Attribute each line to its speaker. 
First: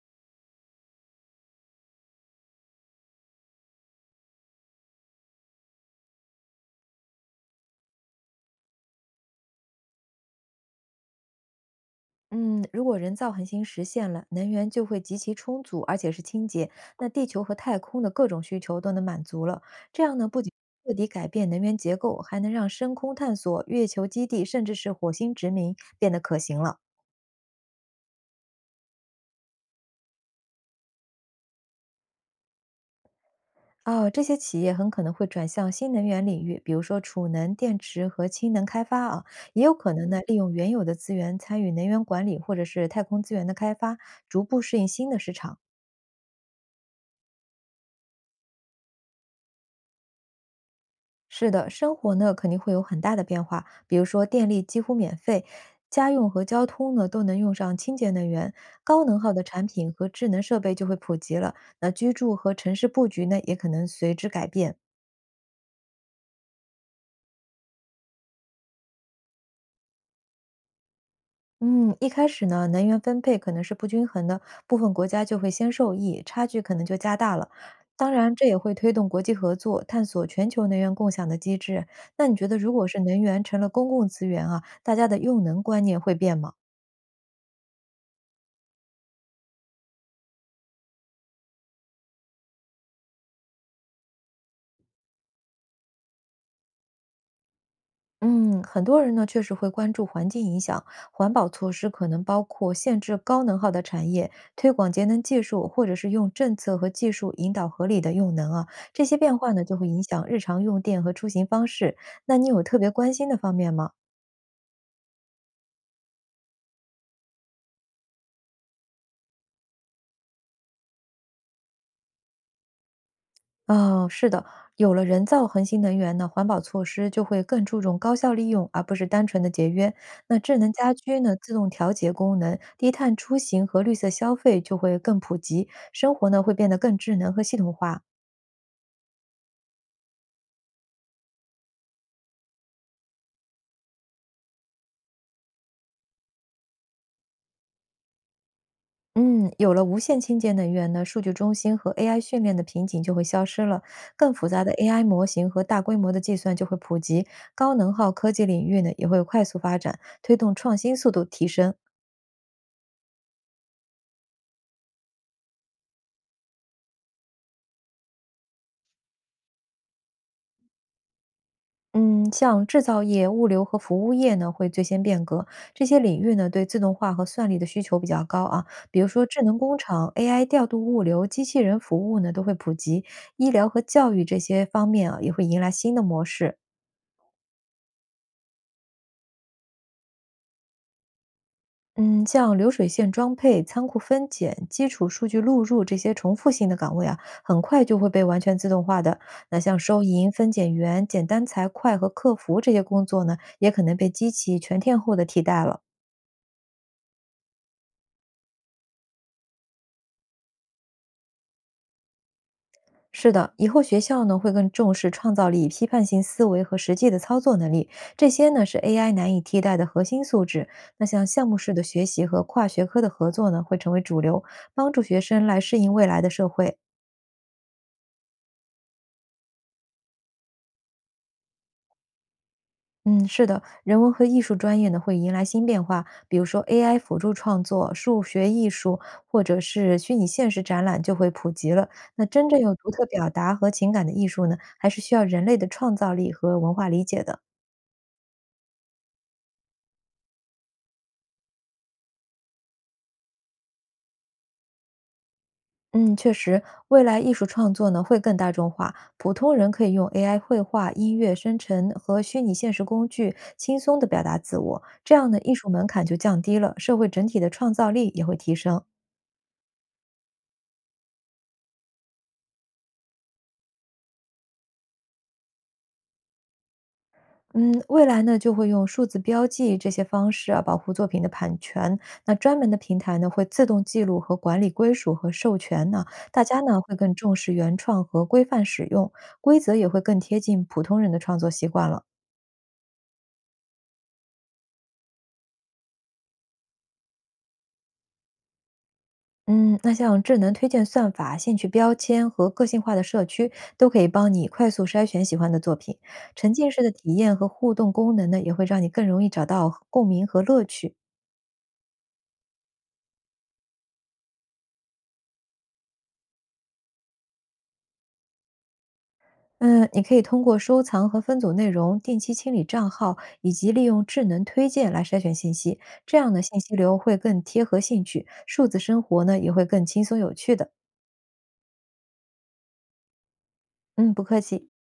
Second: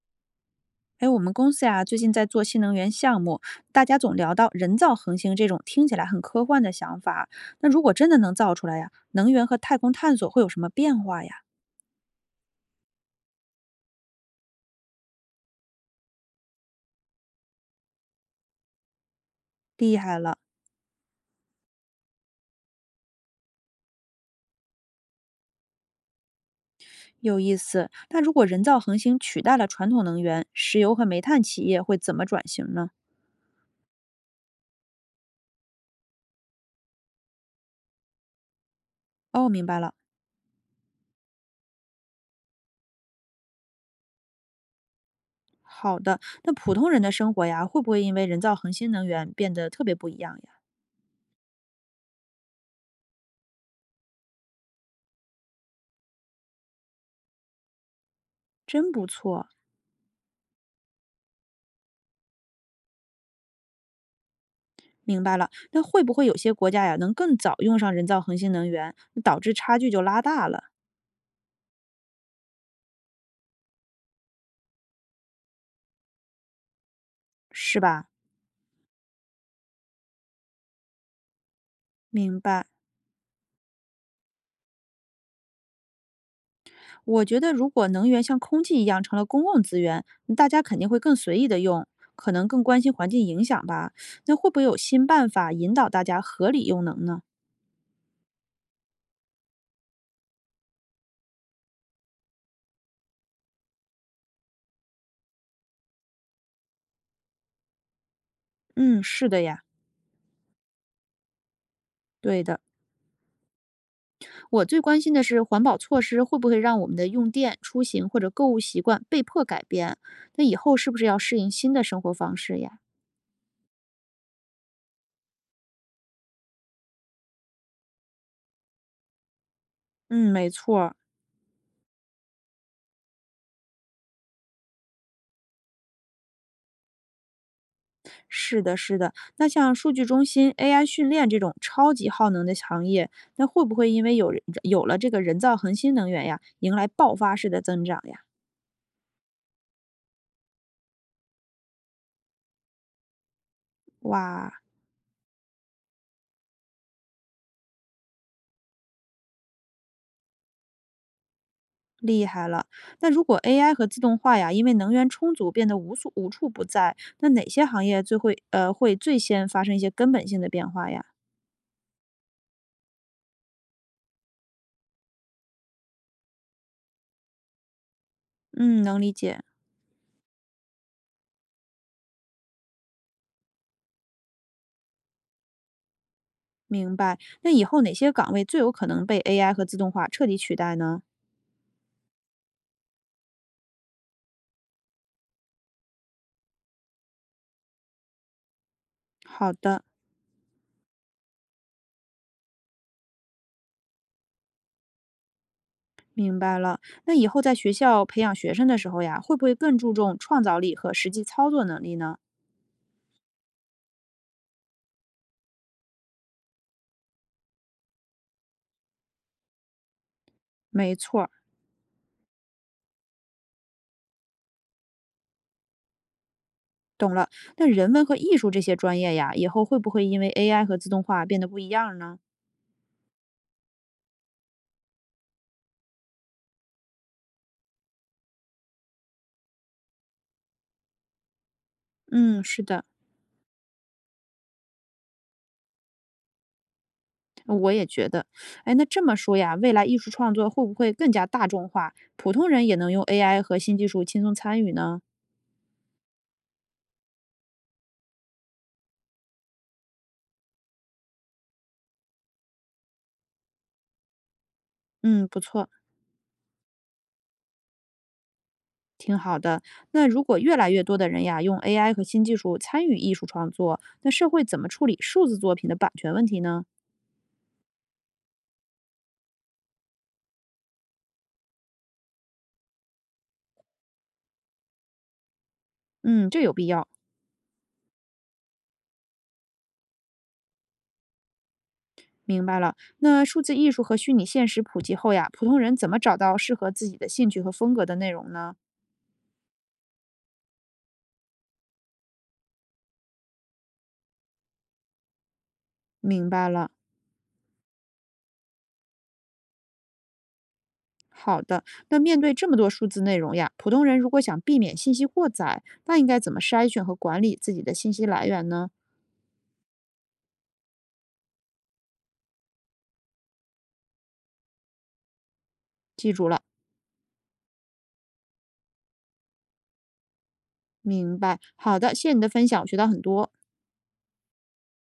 Speaker 1: 哎，我们公司呀，最近在做新能源项目，大家总聊到人造恒星这种听起来很科幻的想法。那如果真的能造出来呀，能源和太空探索会有什么变化呀？
Speaker 2: 嗯，如果人造恒星实现了，能源就会极其充足，而且是清洁，那地球和太空的各种需求都能满足了。
Speaker 1: 厉
Speaker 2: 这
Speaker 1: 害
Speaker 2: 样呢，
Speaker 1: 了，
Speaker 2: 不仅彻底改变能源结构，还能让深空探索、月球基地，甚至是火星殖民变得可行了。
Speaker 1: 有意思。那如果人造恒星取代了传统能源，石油和煤炭企业会怎么转型呢？
Speaker 2: 哦，这些企业很可能会转向新能源领域，比如说储能、电池和氢能开发啊，
Speaker 1: 哦，
Speaker 2: 也
Speaker 1: 明
Speaker 2: 有
Speaker 1: 白
Speaker 2: 可
Speaker 1: 了。
Speaker 2: 能呢利用原有的资源参与能源管理或者是太空资源的开发，逐步适应新的市场。
Speaker 1: 好的，那普通人的生活呀，会不会因为人造恒星能源变得特别不一样呀？
Speaker 2: 是的，生活呢肯定会有很大的变化，比如说电力几乎免费，家用和交通呢都能用上清洁能源，
Speaker 1: 真
Speaker 2: 高
Speaker 1: 不
Speaker 2: 能耗的
Speaker 1: 错。
Speaker 2: 产品和智能设备就会普及了。那居住和城市布局呢也可能随之改变。
Speaker 1: 明白了，那会不会有些国家呀，能更早用上人造恒星能源，导致差距就拉大了，
Speaker 2: 嗯，一开始呢，能源分配可能是不均衡的，部分国家就会先受益，差距可能就加大了。
Speaker 1: 是吧？
Speaker 2: 当然，这也会推动国际合作，探索全球能源共享的机制。那你
Speaker 1: 明
Speaker 2: 觉得，
Speaker 1: 白。
Speaker 2: 如果是能源成了公共资源啊，大家的用能观念会变吗？
Speaker 1: 我觉得如果能源像空气一样成了公共资源，大家肯定会更随意的用，可能更关心环境影响吧。那会不会有新办法引导大家合理用能呢？
Speaker 2: 嗯，很多人呢确实会关注环境影响，环保措施可能包括限制高能耗的产业、推广节能技术，或者是用政策和技术引导合理的用能啊。
Speaker 1: 嗯，
Speaker 2: 这些
Speaker 1: 是
Speaker 2: 变
Speaker 1: 的
Speaker 2: 化
Speaker 1: 呀，
Speaker 2: 呢，就会影响日常用电和出行方式。那
Speaker 1: 对
Speaker 2: 你
Speaker 1: 的。
Speaker 2: 有特别关心的方面吗？
Speaker 1: 我最关心的是环保措施会不会让我们的用电、出行或者购物习惯被迫改变？那以后是不是要适应新的生活方式呀？
Speaker 2: 哦，是的，有了人造恒星能源呢，环保措施就会更注重高效利用，而不是单纯的节约。
Speaker 1: 嗯，
Speaker 2: 那
Speaker 1: 没
Speaker 2: 智能
Speaker 1: 错
Speaker 2: 家
Speaker 1: 儿。
Speaker 2: 居呢，自动调节功能、低碳出行和绿色消费就会更普及，生活呢会变得更智能和系统化。
Speaker 1: 是的，是的。那像数据中心、AI 训练这种超级耗能的行业，那会不会因为有人有了这个人造恒新能源呀，迎来爆发式的增长呀？
Speaker 2: 嗯，有了无线清洁能源呢，数据中心和 AI 训练的瓶颈就会消失了，更复
Speaker 1: 哇，
Speaker 2: 杂的 AI 模型和大规模的计算就会普及，高能耗科技领域呢也会快速发展，推动创新速度提升。
Speaker 1: 厉害了！那如果 AI 和自动化呀，因为能源充足变得无所无处不在，那哪些行业最会最先发生一些根本性的变化呀？
Speaker 2: 嗯，像制造业、物流和服务业呢，会最先变革。这些领域呢，对自动化和算力的需求比较高啊。
Speaker 1: 嗯，能
Speaker 2: 比如
Speaker 1: 理
Speaker 2: 说，
Speaker 1: 解，
Speaker 2: 智能工厂、AI 调度物流、机器人服务呢，都会普及。医疗和教育这些方面啊，也会迎来新的模式。
Speaker 1: 明白。那以后哪些岗位最有可能被 AI 和自动化彻底取代呢？
Speaker 2: 嗯，像流水线装配、仓库分拣、基础数据录入这些重复性的岗位啊，很快就会被完全自动化的。
Speaker 1: 好
Speaker 2: 那像
Speaker 1: 的。
Speaker 2: 收银、分拣员、简单财会和客服这些工作呢，也可能被机器全天候的替代了。
Speaker 1: 明白了，那以后在学校培养学生的时候呀，会不会更注重创造力和实际操作能力呢？
Speaker 2: 是的，以后学校呢会更重视创造力、批判性思维和实际的操作能力，这些呢是 AI 难以替代的核心素质。
Speaker 1: 没
Speaker 2: 那
Speaker 1: 错
Speaker 2: 像
Speaker 1: 儿，
Speaker 2: 项目式的学习和跨学科的合作呢，会成为主流，帮助学生来适应未来的社会。
Speaker 1: 懂了。那人文和艺术这些专业呀，以后会不会因为 AI 和自动化变得不一样呢？
Speaker 2: 嗯，是的，人文和艺术专业呢会迎来新变化，比如说 AI 辅助创作、数学艺术或者是虚拟现实展览就会普及了。那
Speaker 1: 嗯，
Speaker 2: 真正
Speaker 1: 是
Speaker 2: 有
Speaker 1: 的，
Speaker 2: 独特表达和情感的艺术呢，还是需要人类的创造力和文化理解的。
Speaker 1: 我也觉得。哎，那这么说呀，未来艺术创作会不会更加大众化，普通人也能用 AI 和新技术轻松参与呢？
Speaker 2: 嗯，确实，未来艺术创作呢会更大众化，普通人可以用 AI 绘画、音乐生成和虚拟现实工具轻松地表达自我，这
Speaker 1: 嗯，
Speaker 2: 样
Speaker 1: 不
Speaker 2: 呢，艺
Speaker 1: 错。
Speaker 2: 术门槛就降低了，社会整体的创造力也会提升。
Speaker 1: 好的，那如果越来越多的人呀，用 AI 和新技术参与艺术创作，那社会怎么处理数字作品的版权问题呢？
Speaker 2: 嗯，未来呢就会用数字标记这些方式啊保护作品的版权，那专门的平台呢会自动记录和管理归属和授权呢，
Speaker 1: 嗯，这
Speaker 2: 大
Speaker 1: 有
Speaker 2: 家
Speaker 1: 必
Speaker 2: 呢
Speaker 1: 要，
Speaker 2: 会更重视原创和规范使用，规则也会更贴近普通人的创作习惯了。
Speaker 1: 明白了。那数字艺术和虚拟现实普及后呀，普通人怎么找到适合自己的兴趣和风格的内容呢？
Speaker 2: 嗯，那像智能推荐算法、兴趣标签和个性化的社区，都可以帮你快速筛选喜欢的作品。
Speaker 1: 明白
Speaker 2: 沉
Speaker 1: 了。
Speaker 2: 浸式的体验和互动功能呢，也会让你更容易找到共鸣和乐趣。
Speaker 1: 好的，那面对这么多数字内容呀，普通人如果想避免信息过载，那应该怎么筛选和管理自己的信息来源呢？
Speaker 2: 嗯，你可以通过收藏和分组内容、定期清理账号，以及利用智能推荐来筛选信息，
Speaker 1: 记
Speaker 2: 这
Speaker 1: 住
Speaker 2: 样
Speaker 1: 了，
Speaker 2: 的信息流会更贴合兴趣，数字生活呢也会更轻松有趣的。
Speaker 1: 明白。好的，谢谢你的分享，我学到很多。
Speaker 2: 嗯，不客气。